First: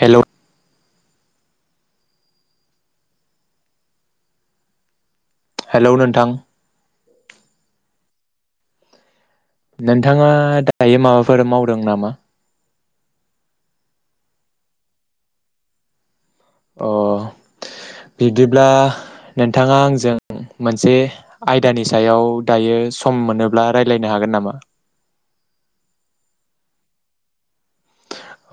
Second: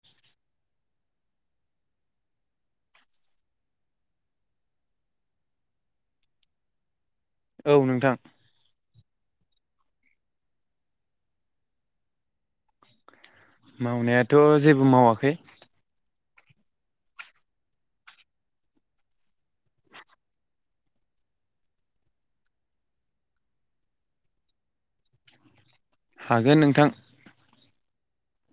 Hello hello नोंथां। औ नोंथां। नोंथाङा दायो माबाफोर मावदों नामा मावनायाथ' जेबो मावाखै। अ' बिब्दिब्ला नोंथाङा आंजों मोनसे आयदानि सायाव दायो सम मोनोब्ला रायलायनो हागोन नामा हागोन नोंथां।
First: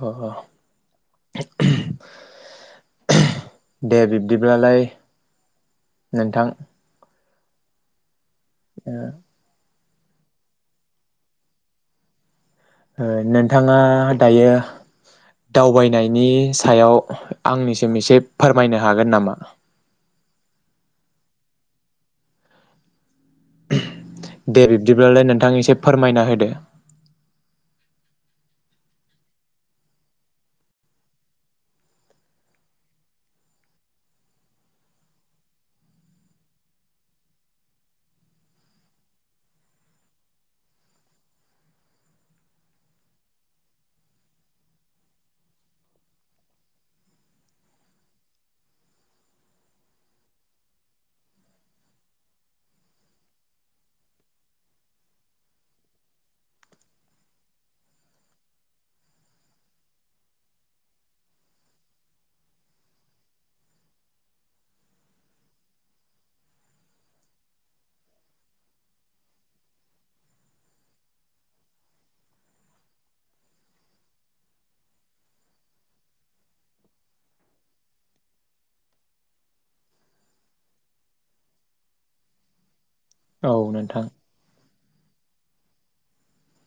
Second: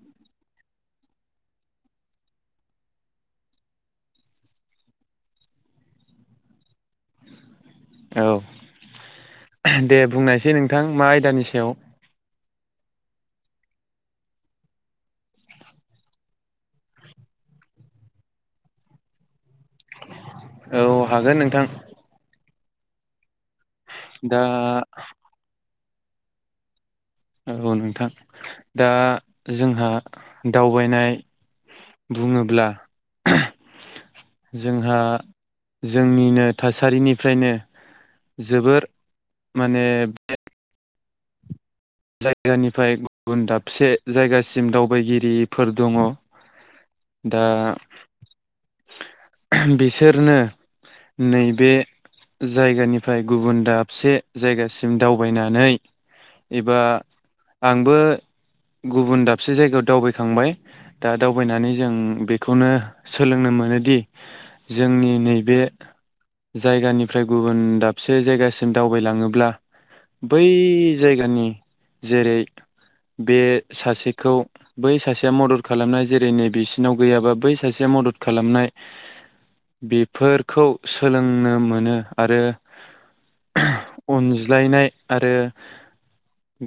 अ' अ' थाइ दे बिब्दिब्लालाय नोंथां। औ ओ दे बुंनायसै नोंथां मा आयदानि सायाव ओ नोंथाङा दायो दावबायनायनि सायाव आंनिसिम एसे फोरमायनो हागोन नामा औ हागोन नोंथां दा दे बिब्दिब्लालाय नोंथां एसे फोरमायना होदो औ नोंथां दा जोंहा दावबायनाय बुङोब्ला जोंहा जोंनिनो थासारिनिफ्रायनो जोबोर माने [inaudible] एबा आंबो गुबुन दाबसे जायगायाव दावबायखांबाय दा दावबायनानै जों बेखौनो सोलोंनो मोनोदि जोंनि नैबे जायगानिफ्राय गुबुन दाबसे जायगासिम दावबायलाङोब्ला बै जायगा गियानि जेरै बे सासेखौ बै सासेया मदद खालामनाय जेरै नैबेसिनाव गैयाबा बै सासेया मदद खालामनाय बेफोरखौ सोलोंनो मोनो आरो औ नोंथां अनज्लायनाय आरो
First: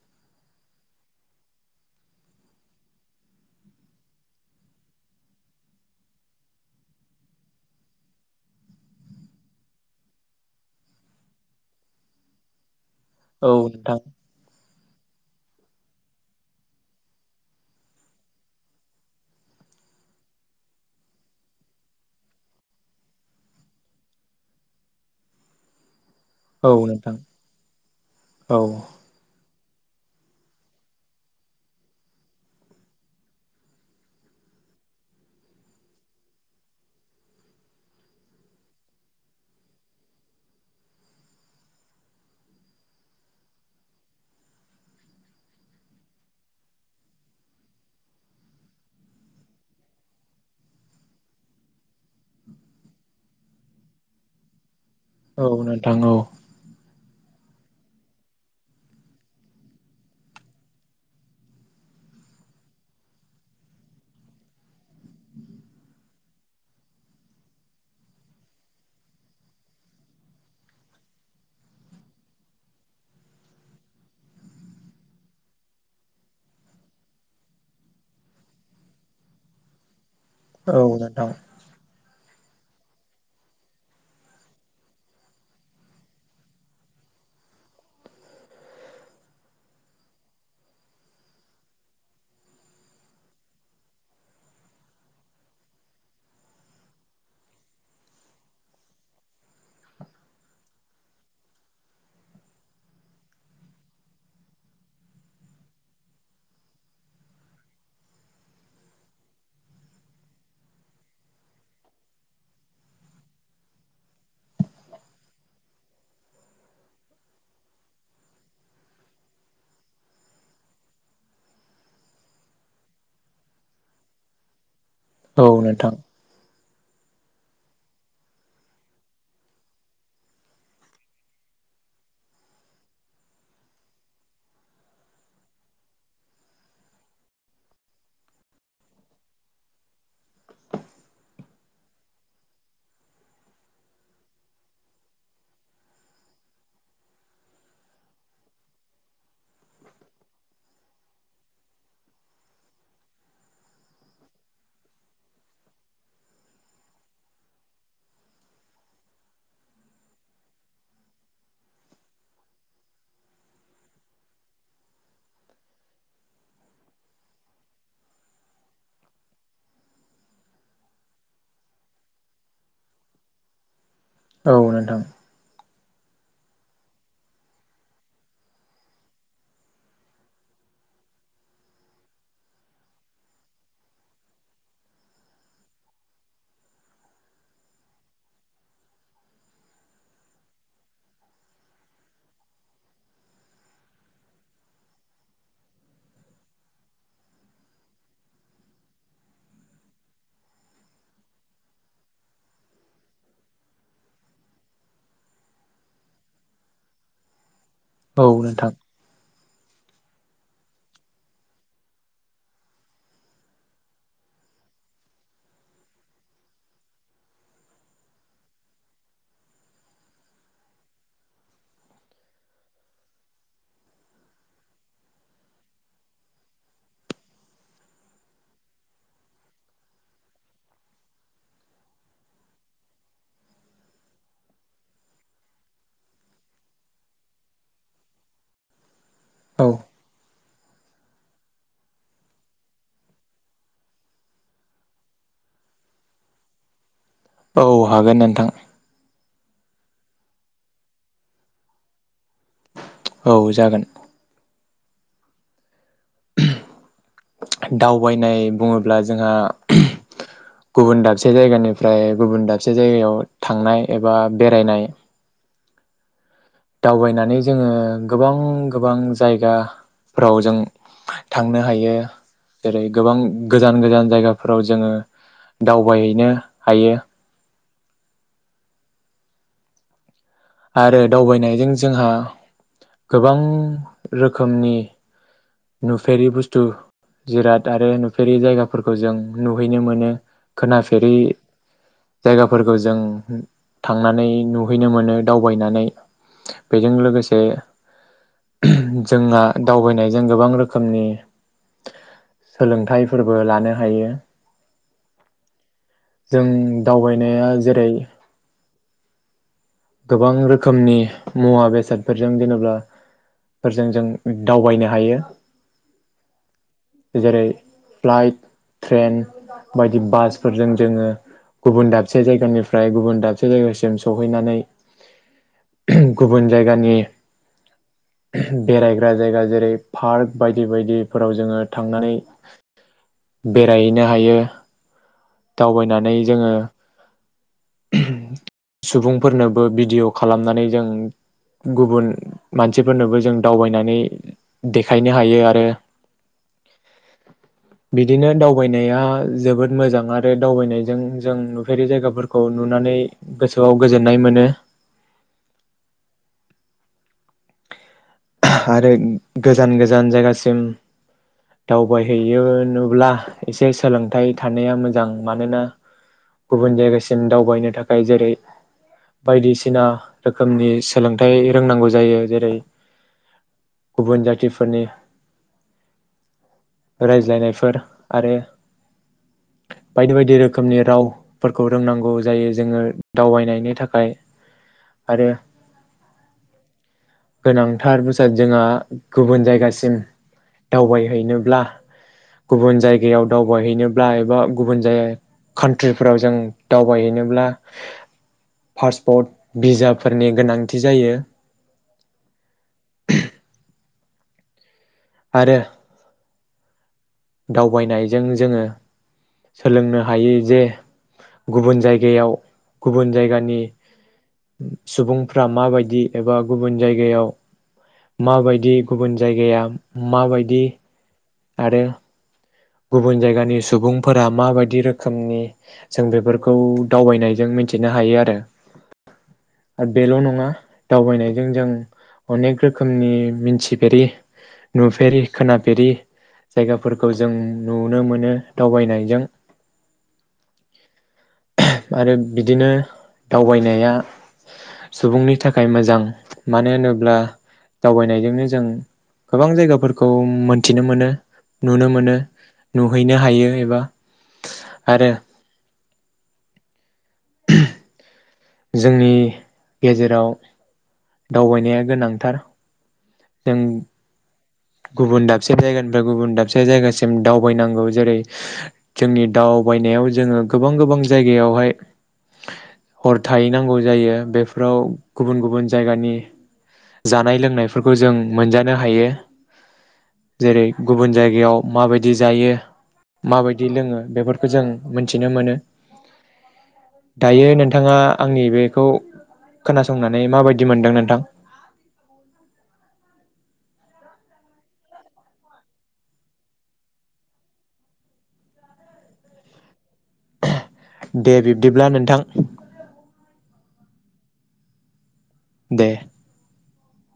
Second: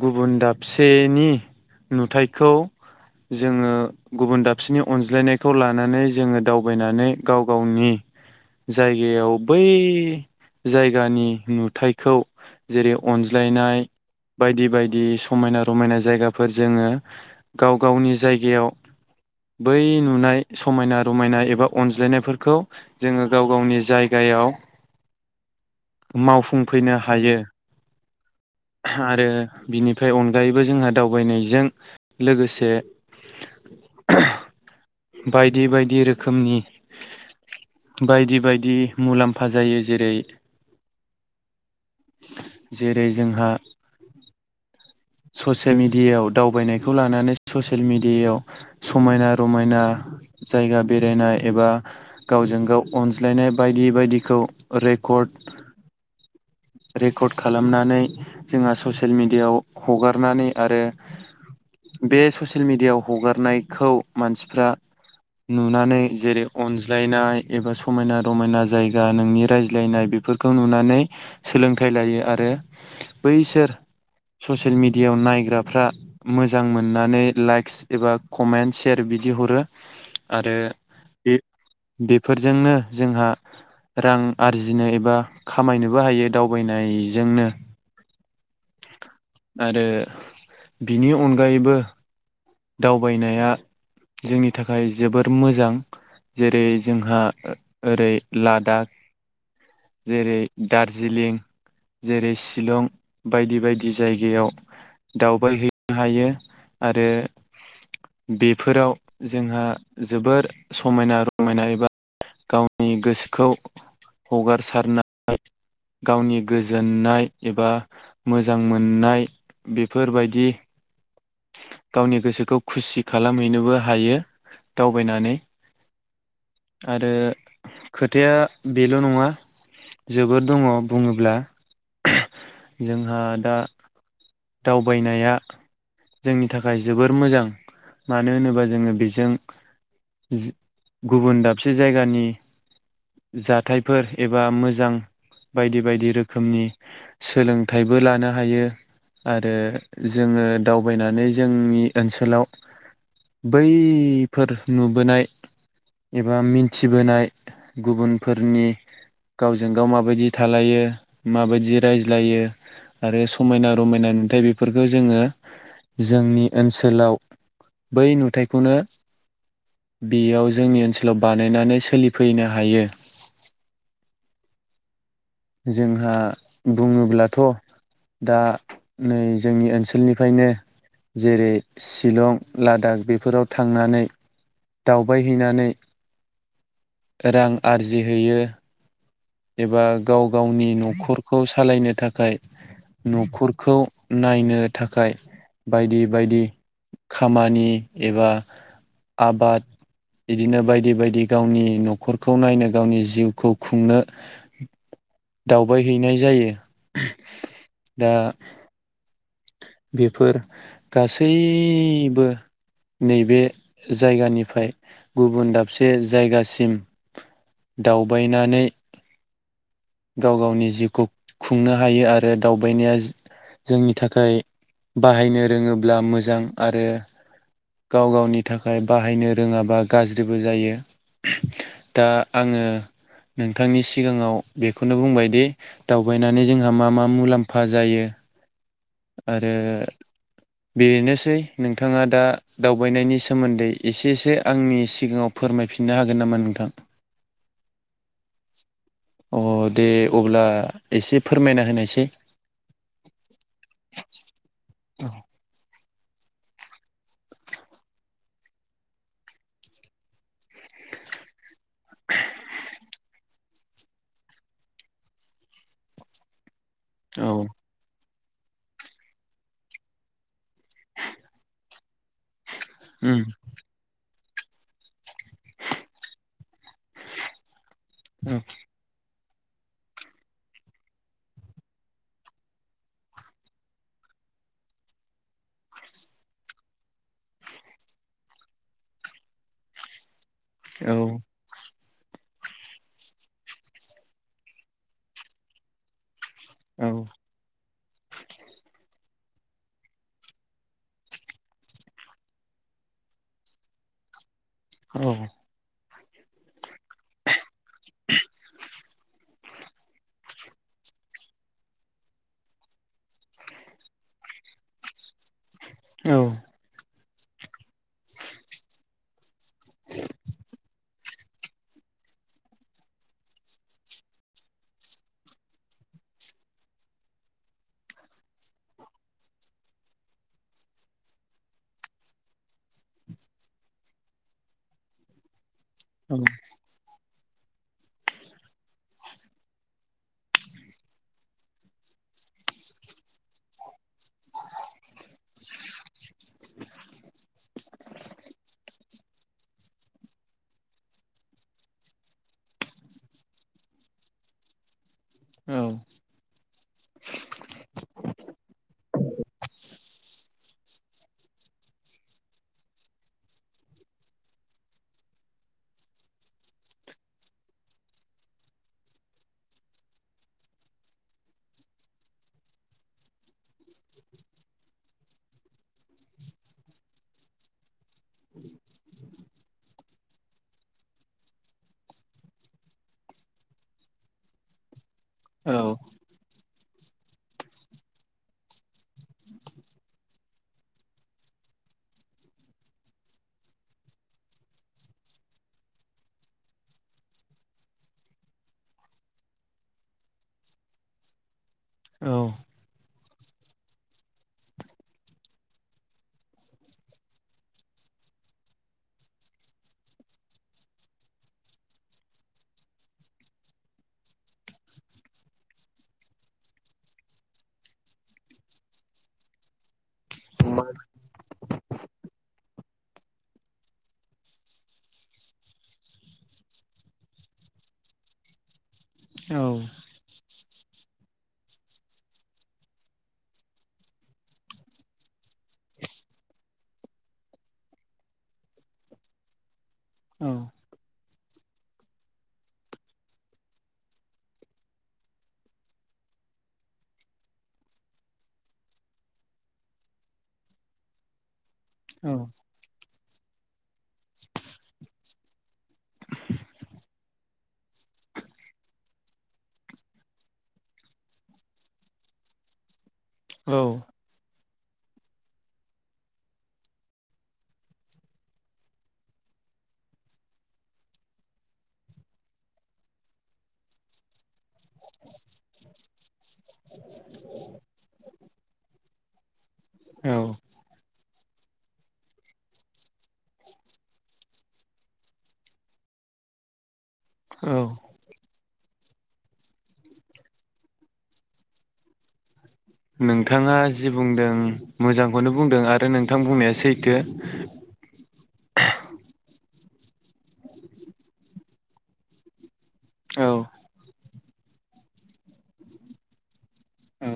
गुबुन दाबसेनि नुथायखौ जोङो गुबुन दाबसेनि अनज्लायनायखौ लानानै जोङो दावबायनानै गाव गावनि जायगायाव बै जायगानि नुथायखौ जेरै औ अनज्लायनाय नोंथां बायदि बायदि समायना रमायना जायगाफोर जोङो गाव गावनि जायगायाव बै नुनाय समायना रमायना एबा अनज्लायनायफोरखौ जोङो गाव गावनि जायगायाव औ मावफुंफैनो नोंथां हायो। औ आरो बिनिफ्राय अनगायैबो जोंहा दावबायनायजों लोगोसे बायदि बायदि रोखोमनि बायदि बायदि मुलाम्फा जायो जेरै जेरै जोंहा ससेल मिडियाव दावबायनायखौ लानानै ससियेल मिडियाव समायना रमायना जायगा बेरायनाय एबा गावजों गाव अनज्लायनाय बायदि बायदिखौ रेकर्ड औ नोंथां औ रेकर्ड खालामनानै जोंहा ससेल मिडिआव हगारनानै आरो बे ससेल मिडिआव हगारनायखौ मानसिफ्रा नुनानै जेरै अनज्लायनाय एबा समायना रमायना जायगा नोंनि रायज्लायनाय बेफोरखौ नुनानै सोलोंथाइ लायो आरो बैसोर ससेल मिडियाव नायग्राफ्रा मोजां मोननानै लाइक्स एबा कमेन्टस सेयार बिदि हरो। आरो औ नोंथां बे फोरजोंनो जोंहा रां आरजिनो एबा खामायनोबो हायो। दावबायनाय जोंनो आरो बिनि अनगायैबो दावबायनाया जोंनि थाखाय जोबोर मोजां जेरै जोंहा ओरै लादाख जेरै दार्जिलिं जेरै शिलं बायदि बायदि जायगायाव दावबायहैनो हायो आरो बेफोराव जोंहा जोबोर समायना रमायना एबा गावनि गोसोखौ हगारसारनाय गावनि गोजोननाय एबा मोजां मोननाय बेफोरबायदि गावनि गोसोखौ खुसि खालामहैनोबो हायो। दावबायनानै औ नोंथां। आरो खोथाया बेल' नङा जोबोर दङ बुङोब्ला जोंहा दा दावबायनाया जोंनि थाखाय जोबोर मोजां मानो होनोबा जोङो बेजों गुबुन दाबसे जायगानि जाथायफोर एबा मोजां बायदि बायदि रोखोमनि सोलोंथाइबो लानो हायो। आरो जोङो दावबायनानै जोंनि ओनसोलाव बैफोर नुबोनाय एबा मिनथिबोनाय गुबुनफोरनि गावजों गाव माबायदि थालायो माबायदि रायज्लायो आरो समायना रमायना नुथाय बेफोरखो जोङो जोंनि ओनसोलाव बै नुथायखौनो बेयाव जोंनि ओनसोलाव बानायनानै सोलिफैनो हायो। औ नोंथां। जोंहा बुङोब्लाथ' दा नै जोंनि ओनसोलनिफ्रायनो जेरै शिलं लादाख बेफोराव थांनानै दावबायहैनानै रां आरजिहैयो एबा गाव गावनि न'खरखौ सालायनो थाखाय न'खर खौ नायनो थाखाय बायदि बायदि खामानि एबा आबाद बिदिनो बायदि बायदि गावनि न'खरखौ नायनो गावनि जिउखौ खुंनो दावबायहैनाय जायो। दा औ नोंथां। बेफोर गासैबो नैबे जायगानिफ्राय गुबुन दाबसे जायगासिम दावबायनानै गाव गावनि जिउखौ खुंनो हायो आरो दावबायनाया जोंनि थाखाय बाहायनो रोङोब्ला मोजां आरो गाव गावनि थाखाय बाहायनो रोङाबा गाज्रिबो जायो दा आङो नोंथांनि सिगाङाव बेखौनो बुंबायदि दावबायनानै जोंहा मा मा मुलाम्फा जायो। आरो औ बेनोसै नोंथाङा दा दावबायनायनि सोमोन्दै एसे सो आंनि सिगाङाव फोरमायफिननो हागोन नामा नोंथां? औ हागोन नोंथां। अ दे अब्ला एसे फोरमायना होनायसै। औ जागोन। [inaudible] दावबायनाय बुङोब्ला जोंहा गुबुन दाबसे जायगानि फ्राय गुबुन दाबसे जायगायाव थांनाय एबा बेरायनाय। औ दावबायनानै जोङो गोबां गोबां जायगाफ्राव जों थांनो हायो। जेरै गोबां उम गोजान गोजान जायगा फोराव जोङो दावबायहैनो हायो। औ आरो दावबायनायजों जोंहा गोबां रोखोमनि नुफेरि बुस्थु जिराद आरो नुफेरि जायगाफोरखौ जों नुहैनो मोनो। औ खोनाफेरि जायगाफोरखौ जों थांनानै नुहैनो मोनो। दावबायनानै औ बेजों लोगोसे जोंहा दावबायनायजों गोबां रोखोमनि सोलोंथाइफोरबो लानो हायो। औ। जों दावबायनाया जेरै गोबां रोखोमनि मुवा बेसादफोरजों जेनोब्ला फोरजों जों दावबायनो हायो। औ। जेरै फ्लाइट ट्रेन। बायदि बासफोरजों जोङो गुबुन दाबसे जायगानिफ्राय गुबुन दाबसे जायगासिम सहैनानै। गुबुन जायगानि बेरायग्रा जायगा जेरै पार्क बायदि बायदिफोराव जोङो थांनानै बेरायहैनो हायो। दावबायनानै औ जोङो। सुबुंफोरनो बो भिडिअ खालामनानै जों गुबुन मानसिफोरनोबो जों दावबायनानै देखायनो हायो आरो बिदिनो दावबायनाया जोबोद मोजां आरो दावबायनायजों जों नुफेरि जायगाफोरखौ नुनानै गोसोआव गोजोननाय मोनो। औ। आरो गोजान गोजान जायगासिम दावबायहैयो नुब्ला एसे सोलोंथाइ थानाया मोजां मानोना गुबुन जायगासिम दावबायनो थाखाय जेरै बायदिसिना रोखोमनि सोलोंथाइ रोंनांगौ जायो जेरै गुबुन जाथिफोरनि रायज्लायनायफोर आरो बायदि बायदि रोखोमनि रावफोरखौ रोंनांगौ जायो जोङो दावबायनायनि थाखाय आरो गोनां। थार बेसाद जोंहा गुबुन जायगासिम दावबायहैनोब्ला गुबुन जायगायाव दावबायहैनोब्ला एबा गुबुन जायगा कान्ट्रिफोराव जों दावबायहैनोब्ला पासपर्ट भिजाफोरनि गोनांथि जायो। आरो दावबायनायजों जोङो सोलोंनो हायो जे गुबुन जायगायाव गुबुन जायगानि सुबुंफ्रा माबायदि एबा गुबुन जायगायाव माबायदि गुबुन जायगाया माबायदि आरो गुबुन जायगानि सुबुंफोरा माबायदि रोखोमनि जों बेफोरखौ दावबायनायजों मिथिनो हायो आरो औ ओ बेल' नङा दावबायनायजों जों अनेक रोखोमनि मिथिफेरि नुफेरि खोनाफेरि जायगाफोरखौ जों नुनो मोनो दावबायनायजों औ आ आरो बिदिनो दावबायनाया सुबुंनि थाखाय मोजां मानो होनोब्ला दावबायनायजोंनो जों गोबां जायगाफोरखौ मोनथिनो मोनो नुनो नु हैनो हायो एबा आरो [inaudible] जोंनि गेजेराव दावबायनाया गोनांथार जों गुबुन दाबसे जायगानिफ्राय गुबुन दाबसे जायगासिम दावबायनांगौ जेरै जोंनि दावबायनायाव जोङो गोबां गोबां जायगायावहाय हर थाहैनांगौ जायो बेफोराव गुबुन गुबुन जायगानि जानाय लोंनायफोरखौ जों मोनजानो हायो औ जेरै गुबुन जायगायाव माबायदि जायो माबायदि लोङो बेफोरखौ जों मिथिनो मोनो दायो औ नोंथाङा आंनि बेखौ खोनासंनानै माबायदि मोनदों नोंथां नोंथाङा जि बुंदों मोजांखौनो बुंदों आरो नोंथां बुंनाया सैथो दे बिब्दिब्ला नोंथां औ दे औ